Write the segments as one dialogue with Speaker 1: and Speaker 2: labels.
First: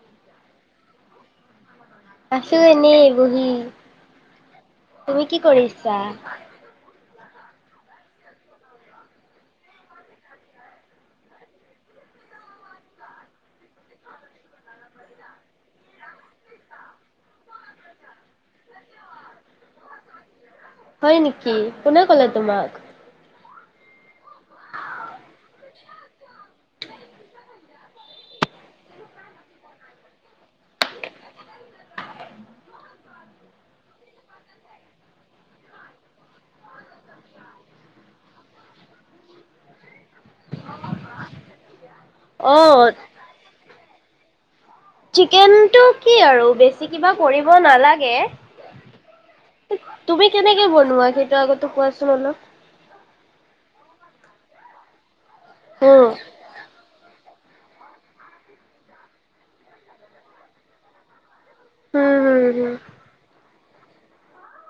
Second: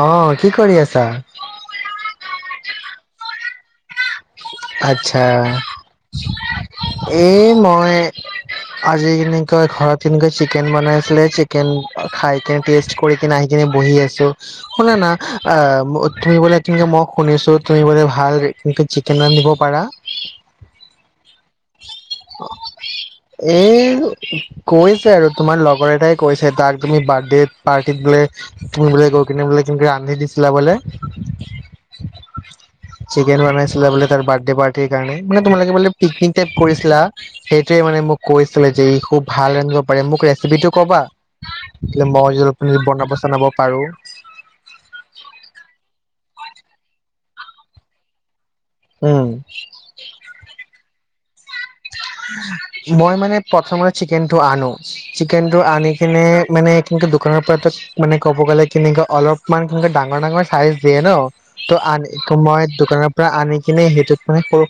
Speaker 1: অ কি কৰি আছা?
Speaker 2: আছো এনেই বহি। তুমি কি কৰিছা?
Speaker 1: এ মই আজি এনেকৈ ঘৰত [unintelligible] চিকেন বনাইছিলে। চিকেন খাই কেন টেষ্ট কৰি কেনা আহি কেনে বহি আছো। শুনা না আ [unintelligible] তুমি বোলে [unintelligible] মই শুনিছো তুমি বোলে ভাল [unintelligible] [unintelligible] নিব পাৰা
Speaker 2: [unintelligible] নেকি? কোনে ক'লে তোমাক?
Speaker 1: এই কৈছে আৰু তোমাৰ লগৰ এটাই কৈছে। তাক তুমি বাৰ্থডেত পাৰ্টিত বোলে তুমি বোলে গৈ কেনে বোলে [unintelligible] আনি দিছিলা বোলে। চিকেন বনাইছিলা বোলে তাৰ বাৰ্থডে পাৰ্টিৰ কাৰণে মানে তোমালোকে বোলে পিকনিক টাইপ কৰি ছিলা সেইটোৱে মানে মোক কৈছিলে যে ই খুব ভাল ৰান্ধিব পাৰে মোক ৰেচিপিটো কবা? [unintelligible] মই [unintelligible]
Speaker 2: অ',
Speaker 1: বনাব চনাব পাৰো।
Speaker 2: চিকেনটো কি আৰু বেছি কিবা কৰিব নালাগে।
Speaker 1: উম।
Speaker 2: [unintelligible] কোৱা
Speaker 1: মই মানে প্ৰথমতে চিকেনটো আনো। চিকেন টো আনি
Speaker 2: উম।
Speaker 1: কেনে মানে কিন্তু দোকানৰ পৰা তই মানে ক'ব গ'লে কেনেকুৱা অলপমান সেনেকুৱা ডাঙৰ ডাঙৰ চাইজ দিয়ে ন। ত'
Speaker 2: উম,
Speaker 1: আনি
Speaker 2: হুম,
Speaker 1: মই
Speaker 2: হুম,
Speaker 1: দোকানৰ পৰা আনি কিন্তু। সেইটোত মানে সৰু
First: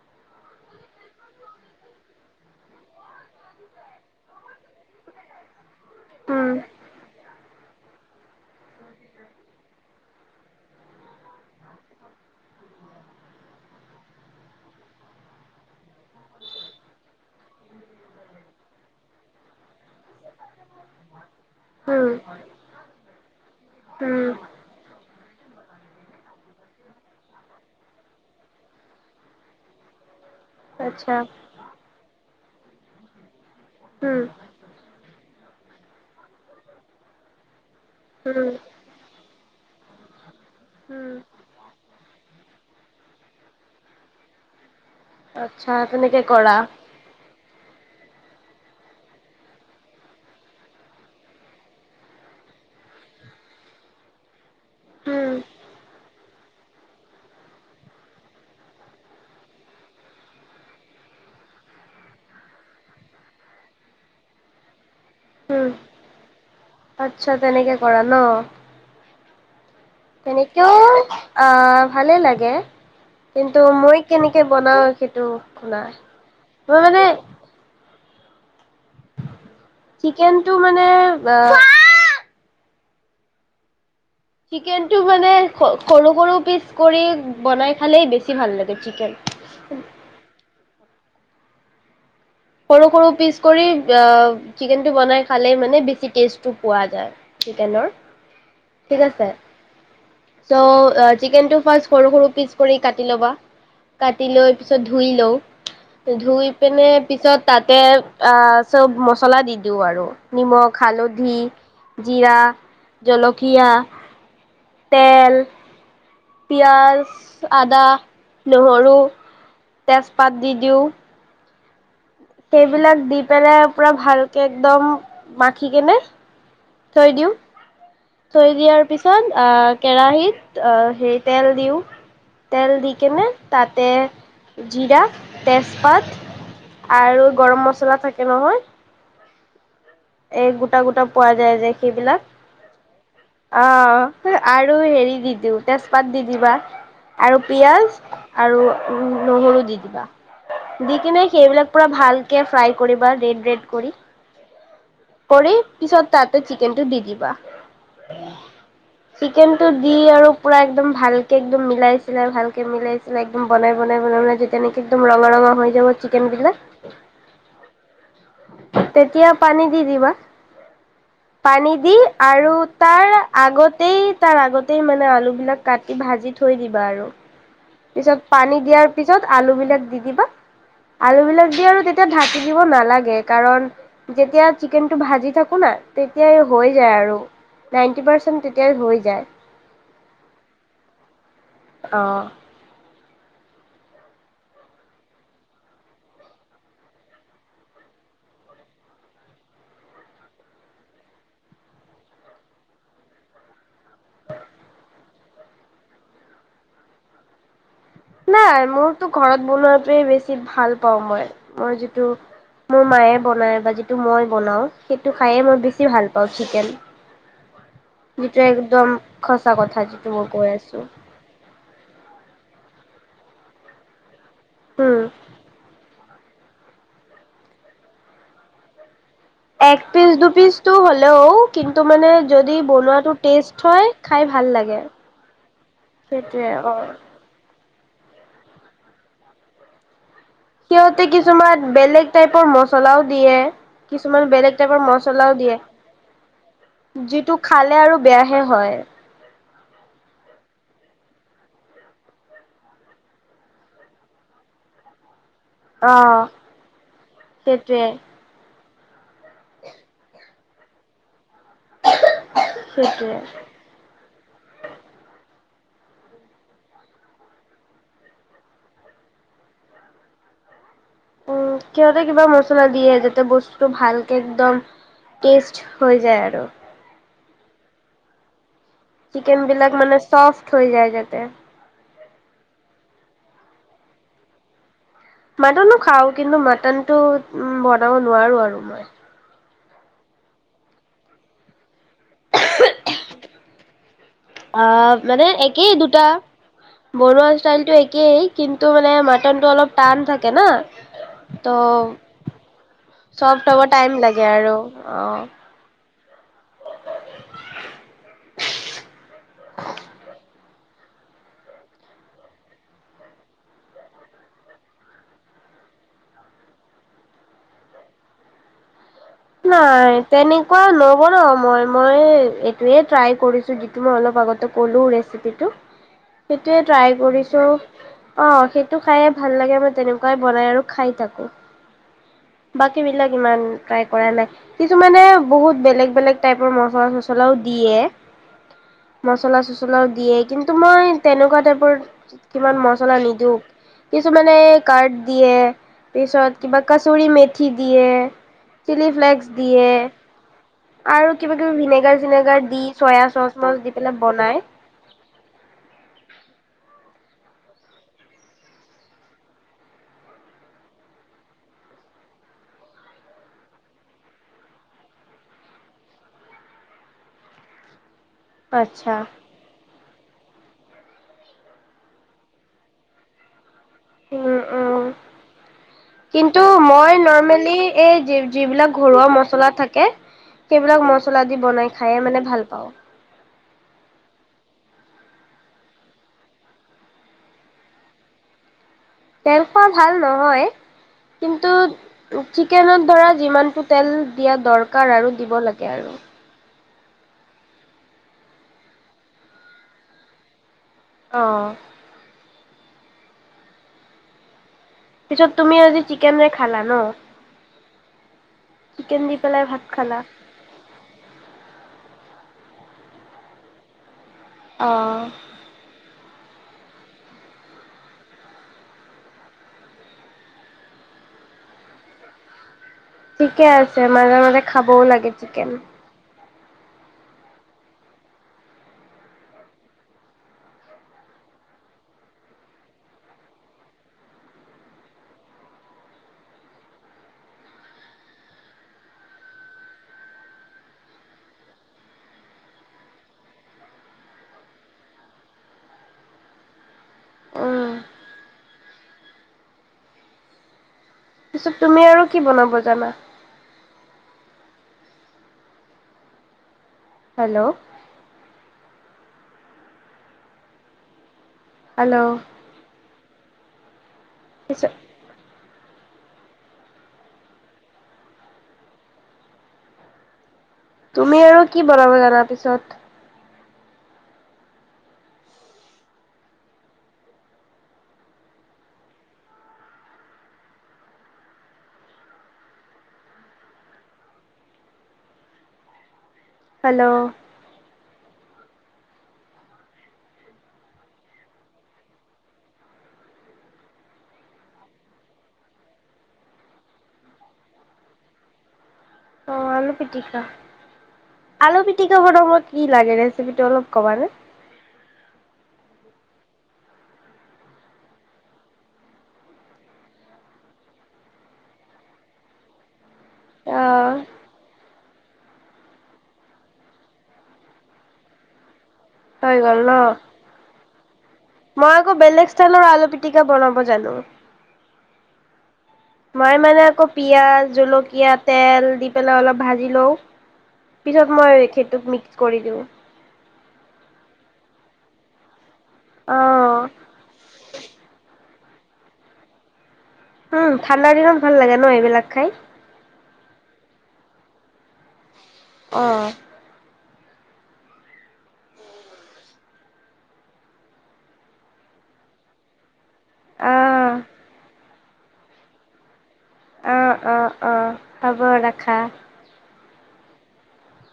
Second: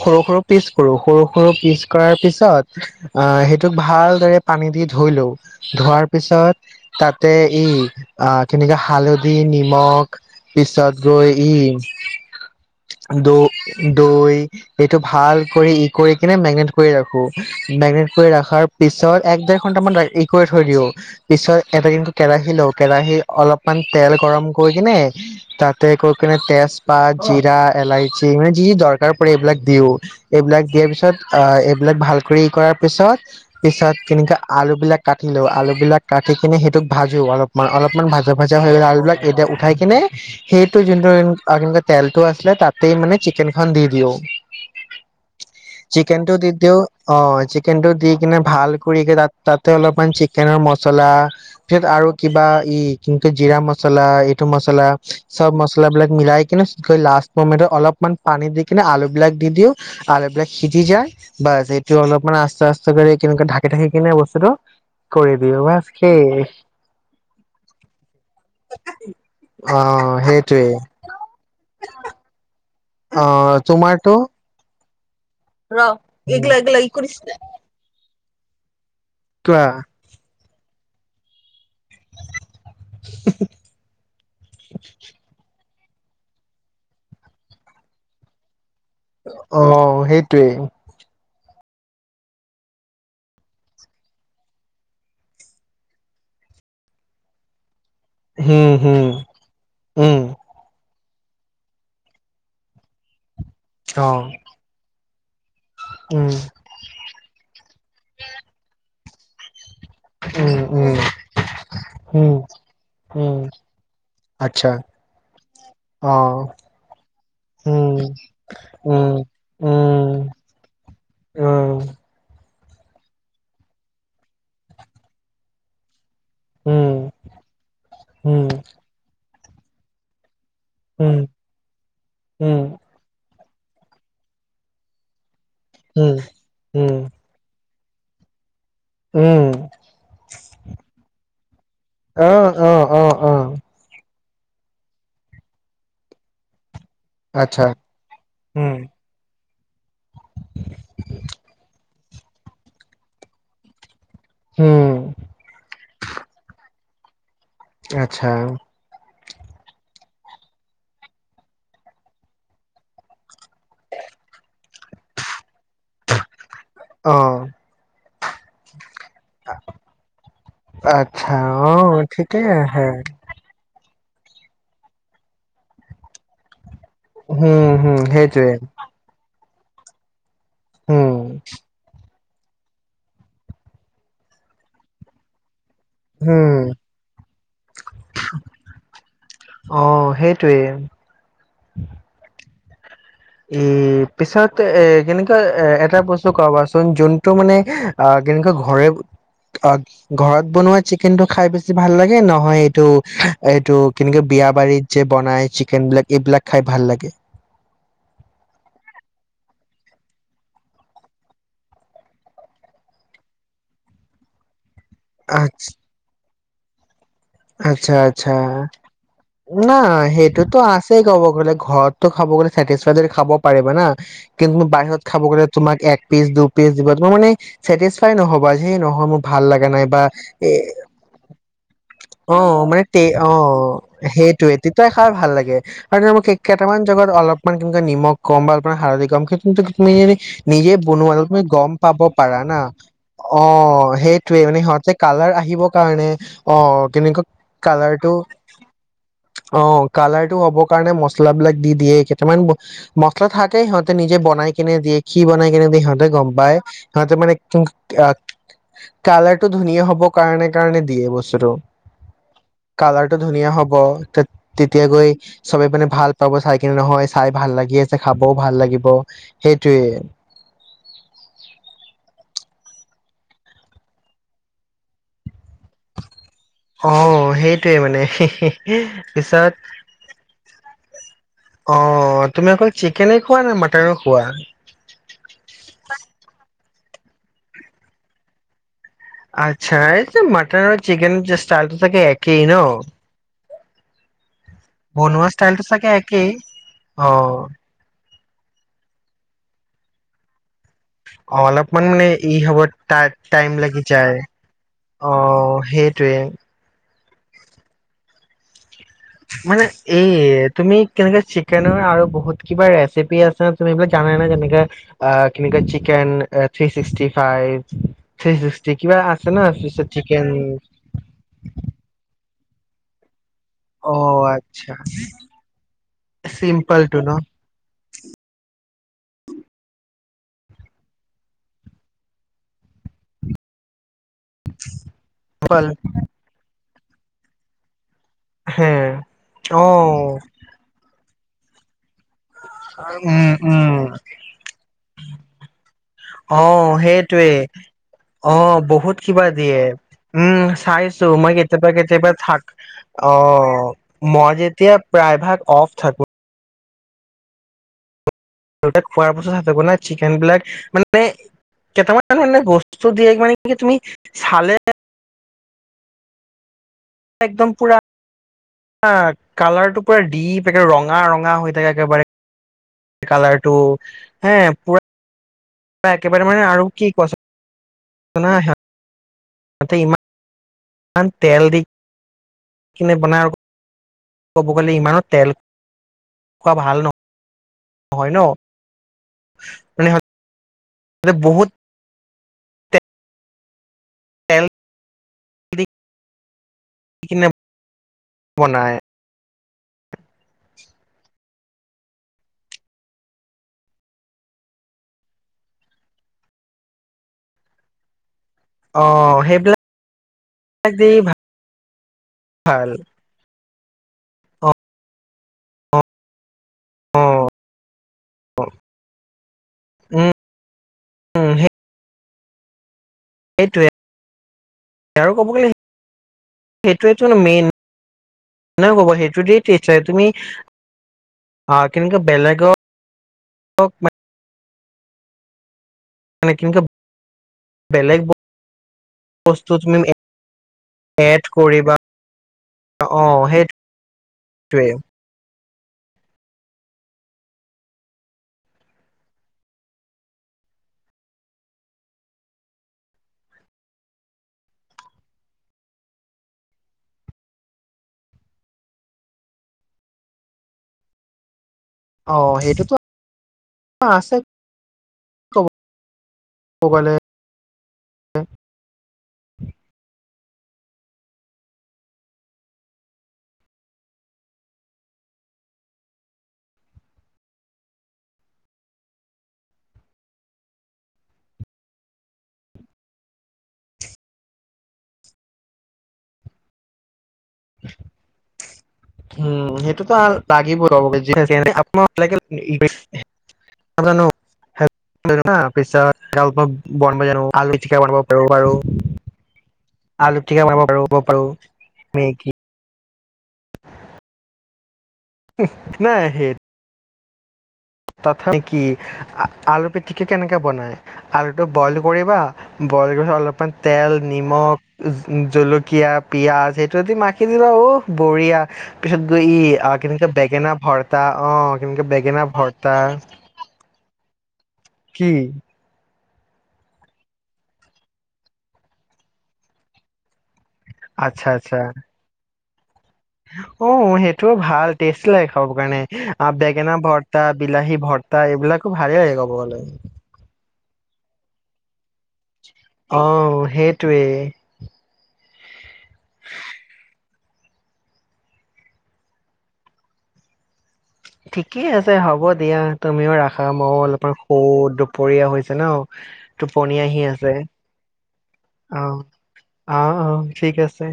Speaker 1: সৰু সৰু পিচ কৰো সৰু সৰু পিচ কৰাৰ পিছত আহ সেইটোক ভালদৰে পানী দি ধুই লো ধোৱাৰ পিছত
Speaker 2: হুম,
Speaker 1: তাতে ই অ' কিন্তু হালধি, নিমখ পিছত গৈ ই দৈ এইটো ভাল কৰি ই কৰি কেনে মেগনেট কৰি ৰাখো। মেগনেট কৰি ৰাখাৰ পিছত এক দেৰ ঘন্টামান ই কৰি থৈ দিও। পিছত এটা
Speaker 2: হুম,
Speaker 1: কিন্তু কেৰাহি লওঁ কেৰাহি অলপমান তেল
Speaker 2: হুম,
Speaker 1: গৰম কৰি কেনে তাতে [unintelligible] কেনে তেজপাত, জিৰা, এলাইচি মানে যি দৰকাৰ এইবিলাক দিও, এইবিলাক দিয়াৰ পিছত
Speaker 2: আচ্ছা।
Speaker 1: এইবিলাক ভাল [unintelligible] কৰাৰ পিছত পিছত
Speaker 2: উম,
Speaker 1: কেনেকা আলু বিলাক কাটি লোৱা আলুবিলাক কাটি কেনে সেইটোক ভাজো অলপ। মান অলপমান ভাজা
Speaker 2: উম,
Speaker 1: ভাজা হৈ গলে আলুবিলাক এতিয়া উ খায় কেনে সেইটো
Speaker 2: উম,
Speaker 1: যোনটো [unintelligible] তেলটো আছিলে তাত। তে মানে চিকেনখন দি
Speaker 2: আচ্ছা
Speaker 1: [unintelligible]
Speaker 2: তেনেকে
Speaker 1: চিকেনটো দি
Speaker 2: কৰা।
Speaker 1: দিওঁ। অ' চিক কিন্তু দি কেনে ভাল কৰি কে তাত- তাতে অলপমান চিকেনৰ মচলা ফিৰ আৰু কিবা ই কিন্তু জিৰা মচলা [unintelligible] [unintelligible] মছলা।
Speaker 2: উম,
Speaker 1: চব মছলা বিলাক মিলাই কিন্তু [unintelligible] লাষ্ট মমেণ্টত অলপমান পানী দি কিন্তু কৰি দিওঁ
Speaker 2: উম,
Speaker 1: বছ সেয়ে।
Speaker 2: আচ্ছা তেনেকে কৰা ন? তেনেকেও অহ ভালে লাগে।
Speaker 1: অ
Speaker 2: কিন্তু মই
Speaker 1: তোমাৰটো
Speaker 2: কেনেকে বনা অ [unintelligible]
Speaker 1: ৰ এইগিলা এইগিলা
Speaker 2: মই
Speaker 1: ই
Speaker 2: মানে
Speaker 1: কৰিছ কোৱা
Speaker 2: চিকেনটো মানে [unintelligible]
Speaker 1: [inaudible]
Speaker 2: চিকেন টো মানে সৰু সৰু পিচ কৰি বনাই খালেই বেছি ভাল লাগে চিকেন।
Speaker 1: অ' সেইটোৱেই।
Speaker 2: সৰু সৰু পিচ কৰি অ' চিকেনটো বনাই খালেই মানে বেছি টেষ্ট টো পোৱা যায় চিকেনৰ।
Speaker 1: হম
Speaker 2: ঠিক
Speaker 1: হম
Speaker 2: আছে।
Speaker 1: উম
Speaker 2: চো চিকেনটো ফাৰ্ষ্ট সৰু সৰু পিচ কৰি কাটি ল'বা।
Speaker 1: অ
Speaker 2: কাটি লৈ পিছত ধুই লওঁ
Speaker 1: উম
Speaker 2: ধুই পেনে পিছত তাতে অ চব ম চলা দিন দিওঁ আৰু নিমখ
Speaker 1: উম
Speaker 2: হালধি
Speaker 1: উম উম
Speaker 2: জিৰা
Speaker 1: উম
Speaker 2: জলকীয়া
Speaker 1: আচ্ছা
Speaker 2: তেল
Speaker 1: অ
Speaker 2: পিয়াঁজ আদা
Speaker 1: উম
Speaker 2: নহৰু
Speaker 1: উম
Speaker 2: তেজপাত দি দিওঁ
Speaker 1: অহ
Speaker 2: সেইবিলাক দি পেলাই পুৰা ভালকে একদম মাখি কেনে
Speaker 1: উম
Speaker 2: থৈ দিওঁ
Speaker 1: উম
Speaker 2: থৈ দিয়াৰ পিছত কেৰাহীত অ
Speaker 1: উম
Speaker 2: হেৰি তেল দিওঁ
Speaker 1: উম
Speaker 2: তেল দি কিনে তাতে জিৰা তেজপাত
Speaker 1: উম উম
Speaker 2: আৰু গৰম মছলা চলা থাকে নহয়
Speaker 1: উম
Speaker 2: এই গোটা গোটা পোৱা যায় যে সেইবিলাক
Speaker 1: অ অ অ অ
Speaker 2: অহ আৰু হেৰি দি দিওঁ তেজপাত দি দিবা আৰু
Speaker 1: আচ্ছা
Speaker 2: পিয়াঁজ আৰু
Speaker 1: উম
Speaker 2: নহৰু দি দিবা দি কিনে সেইবিলাক পুৰা ভালকে ফ্ৰাই কৰিবা ৰেড ৰেড কৰি
Speaker 1: উম
Speaker 2: কৰি পিছত তাতে চিকেন টো দি দিবা
Speaker 1: আচ্ছা
Speaker 2: চিকেনটো দি আৰু পুৰা একদম ভালকে একদম মিলাইছিলাই ভালকে মিলাইছিলে এক বনাই বনাই বনাই যেতিয়া নেকি একদম ৰঙা ৰঙা হৈ যাব চিকেন বিলাক
Speaker 1: অ
Speaker 2: [unintelligible] তেতিয়া পানীত দি দিবা
Speaker 1: আচ্ছা
Speaker 2: পানী
Speaker 1: অ
Speaker 2: দি
Speaker 1: ঠিকেই
Speaker 2: আৰু
Speaker 1: আহে
Speaker 2: তাৰ আগতেই তাৰ আগতেই মানে আলু বিলাক কাটি ভাজি থৈ দিব বাৰু
Speaker 1: হম হম
Speaker 2: পিছত
Speaker 1: সেইটোৱে
Speaker 2: পানী দিয়াৰ পিছত আলু বিলাক দি দিবা
Speaker 1: হম
Speaker 2: আলু বিলাক দি আৰু তেতিয়া ধাকি দিব নালাগে কাৰণ যেতিয়া চিকেনটো ভাজি থাকো না তেতিয়াই
Speaker 1: হম
Speaker 2: হৈ যায় আৰু নাইণ্টি পাৰ্চেণ্ট তেতিয়াই হৈ যায়
Speaker 1: অ সেইটোৱে
Speaker 2: অহ
Speaker 1: এ পিছত এ কেনেকুৱা এটা বস্তু কবাচোন যোনটো মানে কেনেকা ঘৰে ঘৰত বনোৱা চিকেনটো খাই বেছি ভাল লাগে নহয় এইটো এইটো কেনেক বিয়া বাৰিত যে বনাই চিকেন বিলাক এইবিলাক খাই ভাল লাগে
Speaker 2: নাই মোৰতো ঘৰত বনোৱাতে বেছি ভাল পাওঁ মই মই যিটো মোৰ মায়ে বনাই বা যিটো মই বনাও সেইটো খাইয়ে মই
Speaker 1: আচ্ছ
Speaker 2: বেছি ভাল পাওঁ চিকেন
Speaker 1: আচ্ছা আচ্ছা,
Speaker 2: যিটো একদম সঁচা
Speaker 1: ন
Speaker 2: কথা যিটো মই কৈ
Speaker 1: সেইটোতো
Speaker 2: আছোঁ
Speaker 1: আছেই ক'ব গ'লে ঘৰততো খাব গ'লে চেটিছফাইড খাব পাৰিবা না কিন্তুু বাহিৰত
Speaker 2: উম,
Speaker 1: খাব গ'লে তোমাক এক পিচ, দু পিচ দিব। তোমাৰ মানে চেটিছফাই নহবা সে নহয় ম
Speaker 2: এক পিচ, দু পিচটো হলেও কিন্তু মানে
Speaker 1: অ
Speaker 2: যদি
Speaker 1: মানে তে
Speaker 2: বনোৱাটো
Speaker 1: অ
Speaker 2: টেষ্ট হয় খাই ভাল
Speaker 1: সেইটোয়ে
Speaker 2: লাগে।
Speaker 1: তেতিয়াই খাই ভাল লাগে আৰু মোক
Speaker 2: সেইটোৱে অ,
Speaker 1: কেইটামান জগত অলপমান তেনেুৱা নিমখ কম, বা আপোনাৰ হালদি কম কিন্তু মে নিজে
Speaker 2: সিহঁতে
Speaker 1: বনোৱা
Speaker 2: কিছুমান
Speaker 1: গম পাব
Speaker 2: বেলেগ
Speaker 1: পাৰা
Speaker 2: টাইপৰ
Speaker 1: না,
Speaker 2: মচলাও দিয়ে।
Speaker 1: অ
Speaker 2: কিছুমান
Speaker 1: সেইটোৱে
Speaker 2: বেলেগ
Speaker 1: মানে
Speaker 2: টাইপৰ
Speaker 1: সিহঁতে কালাৰ
Speaker 2: মচলাও দিয়ে
Speaker 1: আহিব কাৰণে কেনেকুৱা
Speaker 2: যিটো খালে আৰু
Speaker 1: কালাৰটো
Speaker 2: বেয়াহে হয়
Speaker 1: অ কালাৰ টো হ'ব কাৰণে মচলাাবলাক দি দিয়ে। কেইটামান মছলা থাকেই সিহঁতে নিজে বনাই কিনে দিয়ে কি বনাই কিনে দিয়ে
Speaker 2: অ,
Speaker 1: সিহঁতে গম পায়। সিহঁতে মানে অহ উ
Speaker 2: সেইটোৱে
Speaker 1: [unintelligible] কালাৰ টো ধুনীয়া হ'বৰ কাৰণে কাৰণে দিয়ে বস্তুটো
Speaker 2: সেইটোৱে।
Speaker 1: কালাৰটো ধুনীয়া হ'ব, তেতিয়া গৈ চবে মানে ভাল পাব চাই কিনে নহয় চাই ভাল লাগি আছে খাবও ভাল লাগিব সেইটোৱে
Speaker 2: দ যা বস্তুটো ভালকে একদম তেজ [unintelligible] হৈ যায় আৰু
Speaker 1: অ সেইটোৱে মানে হে হে
Speaker 2: চিকেন বিলাক মানে চফট হৈ যায় যাতে
Speaker 1: অ তুমি অকল চিকেনে খোৱা নে মাটন খোৱা?
Speaker 2: মাটনো খাঁও কিন্তু মাটনতটো উ বনাব নোৱাৰো আৰু মই
Speaker 1: আচ্ছা এই যে মাটন আৰু চিকেন যে ষ্টাইলটো থাকে একেই ন?
Speaker 2: অ মানে
Speaker 1: বনোৱা ষ্টাইলটো
Speaker 2: একেই
Speaker 1: চাগে
Speaker 2: দুটা
Speaker 1: একেই অ
Speaker 2: বনৱা ষ্টাইল টো একেই কিন্তু মানে মাটনতটো অলপ টান থাকে না
Speaker 1: অ
Speaker 2: ত'
Speaker 1: অলপমান মানে ই হব ত
Speaker 2: চফ্ট
Speaker 1: টাইম
Speaker 2: হ'ব
Speaker 1: লাগি যায়,
Speaker 2: লাগে আৰু
Speaker 1: অ সেই সেইটোৱেই মানে এই তুমি কেনে চিকেনৰ আৰু বহুত কিবা ৰেচিপি আছে তুমি এইবিলাক জানা নে কেনেকে আ কেনেকে chicken three sixty five three sixty
Speaker 2: নাই তেনেকুৱা নবনাও মই মই তয়ে ট্ৰাই কৰিছ ত - যিটো মই
Speaker 1: অ
Speaker 2: অলপ আগতে
Speaker 1: আচ্ছা
Speaker 2: কলো ৰেচিপিটো, সেইটোৱে ট্ৰাই
Speaker 1: চিম্পলটো ন
Speaker 2: কৰিছোঁ। অ' সেই টো খাইে ভাল লাগে মই তেনেকুৱাই বনাই আৰু খাই থাকো। বাকী বিলাক ইমান ট্ৰাই কৰা নাই। কিছুমানে বহুত
Speaker 1: চিম্পল
Speaker 2: বেলেগ বেলেগ টাইপৰ ম [unintelligible] দিয়ে।
Speaker 1: হে অ
Speaker 2: মচলা-চছলাও দিয়ে, কিন্তু মই তেনেকুৱা টাইপৰ কিমান মছলা
Speaker 1: উম
Speaker 2: নিদিও।
Speaker 1: উম
Speaker 2: কিছুমানে কাৰ্দ দিয়ে, পিছত
Speaker 1: অ
Speaker 2: কিবা কাচুৰি
Speaker 1: সেইটোৱে
Speaker 2: মেথি দিয়ে।
Speaker 1: অ
Speaker 2: চিলি
Speaker 1: বহুত
Speaker 2: ফ্লেক্স
Speaker 1: কিবা দিয়ে। উম চাইছো,
Speaker 2: আৰু
Speaker 1: মই
Speaker 2: কিবা কিবি
Speaker 1: কেতিয়াবা
Speaker 2: ভিনেগাৰ
Speaker 1: কেতিয়াবা
Speaker 2: চিনেগাৰ
Speaker 1: থাক-
Speaker 2: দি চয়া চচ মচ দি
Speaker 1: অ'
Speaker 2: পেলাই
Speaker 1: মই
Speaker 2: বনাই।
Speaker 1: যেতিয়া প্ৰায়ভাগ অফ থাকো [unintelligible] খোৱাৰ পাছত হে [unintelligible] চিকেনবিলাক মানে কেটামান [unintelligible] বস্তু দিয়ে মানে কি তুমি চালে একদম পুৰা আ
Speaker 2: আচ্ছা।
Speaker 1: কালাৰটো পুৰা ডীপ একেবাৰে ৰঙা-ৰঙা হৈ থাকে একেবাৰে। কালাৰটো হে,
Speaker 2: উম
Speaker 1: পুৰা
Speaker 2: উম।
Speaker 1: একেবাৰে
Speaker 2: কিন্তু
Speaker 1: মানে আৰু কি
Speaker 2: মই
Speaker 1: কোৱাচোন
Speaker 2: নৰ্মেলি এই
Speaker 1: না
Speaker 2: যি-যিবিলাক ঘৰুৱা মছ মচলা
Speaker 1: সিহঁতে
Speaker 2: থাকে, সেইবিলাক
Speaker 1: ইমান
Speaker 2: মচলা দি
Speaker 1: তেল
Speaker 2: বনাই খায়ে মানে ভাল পাওঁ।
Speaker 1: কিনে বনাই আৰু ক'ব গ'লে ইমানো তেল খোৱা ভাল ন-নহয় ন?
Speaker 2: তেল খোৱা
Speaker 1: মানে
Speaker 2: ভাল নহয়।
Speaker 1: সিহঁতে
Speaker 2: কিন্তু
Speaker 1: বহুত
Speaker 2: চিকেনত ধৰা যিমানটো তেল দিয়া
Speaker 1: তেল
Speaker 2: দৰকাৰ আৰু দিব
Speaker 1: দি
Speaker 2: লাগে আৰু।
Speaker 1: [unintelligible] কিনে বনায়
Speaker 2: অ'। পিছত তুমি আজি চিকেনে খালা ন? চিকেন দি
Speaker 1: অ'
Speaker 2: পেলাই
Speaker 1: সেইবিলাক
Speaker 2: ভাত খালা।
Speaker 1: [unintelligible] দি ভাত ভাল।
Speaker 2: অ'।
Speaker 1: অ', অ'।উ-উম। [unintelligible] সেই
Speaker 2: ঠিকে আছে মাজে-মাজে খাবও লাগে চিকেন।
Speaker 1: সেইটোৱে টোন মেইন [unintelligible] সেইটোৱেদি [unintelligible] তুমি আ কিন্তু বেলেগৰ [unintelligible] মানে [unintelligible] বেলেগ ব-বস্তু তুমি [unintelligible] এ-এড কৰিবা। অ' সেইটোৱে।
Speaker 2: উম, পিছত তুমি আৰু কি বনাব জানা? হেল্ল' হেল্ল'
Speaker 1: অ' সেইটোতো অ' আছে
Speaker 2: পিছত
Speaker 1: [unintelligible] ক'ব গ'লে [unintelligible]
Speaker 2: তুমি আৰু কি বনাব জানা পিছত? হেল্ল'
Speaker 1: হুম, সেইটোতো লাগিব [unintelligible]
Speaker 2: অ', পিটিকা।
Speaker 1: আলু টিকা বনাব পাৰোব পাৰো
Speaker 2: আলু পিটিকা বনাব
Speaker 1: মেগি
Speaker 2: কি লাগে ৰেচিপিটো অলপ কমা নে
Speaker 1: নাই সেই তথাপি [unintelligible] নেকি আলু পিটিকে কেনেকে বনাই আলুটো বইল কৰিবা বইল কৰি অলপমান তেল
Speaker 2: অ',
Speaker 1: নিমখ জলকীয়া পিঁয়াজ সেইটোদি মাখি দিলা ঔহ বঢ়ীয়া পিছত গৈ
Speaker 2: হৈ গ'ল ন?
Speaker 1: আগেইদিন বেঙেনা ভৰাই তা অ
Speaker 2: মই
Speaker 1: কেনেকে
Speaker 2: আকৌ
Speaker 1: বেঙেনা
Speaker 2: বেলেগ
Speaker 1: ভৰ
Speaker 2: ষ্টাইলৰ আলু পিটিকা বনাব জানো
Speaker 1: কি
Speaker 2: মই মানে আকৌ পিয়াঁজ জলকীয়া তেল দি পেলাই অলপ ভাজি লওঁ পিছত
Speaker 1: আচ্ছা
Speaker 2: মই
Speaker 1: আচ্ছা
Speaker 2: সেইটো মিক্স কৰি ক
Speaker 1: অ সেইটোও ভাল টেষ্ট লাগ কাৰণে
Speaker 2: অ',
Speaker 1: বেঙেনা ভৰ্তা বিলাহী ভৰ্তা এইবিলাক খুব ভাল আহি কব গ'লে
Speaker 2: উম ঠাণ্ডাৰ দিনত ভাল লাগে ন এইবিলাক খাই
Speaker 1: অহ সেইটোৱেই
Speaker 2: অহঁ
Speaker 1: ঠিকেই আছে হ'ব দিয়া তুমিও ৰাখা ম
Speaker 2: অ',
Speaker 1: অলপমান সৌ পৰিয়া হৈছে ন টোপনি আহি
Speaker 2: অহঁ অ
Speaker 1: আছে
Speaker 2: অ হবৰ
Speaker 1: অ
Speaker 2: ৰাখা
Speaker 1: অ অ ঠিক আছে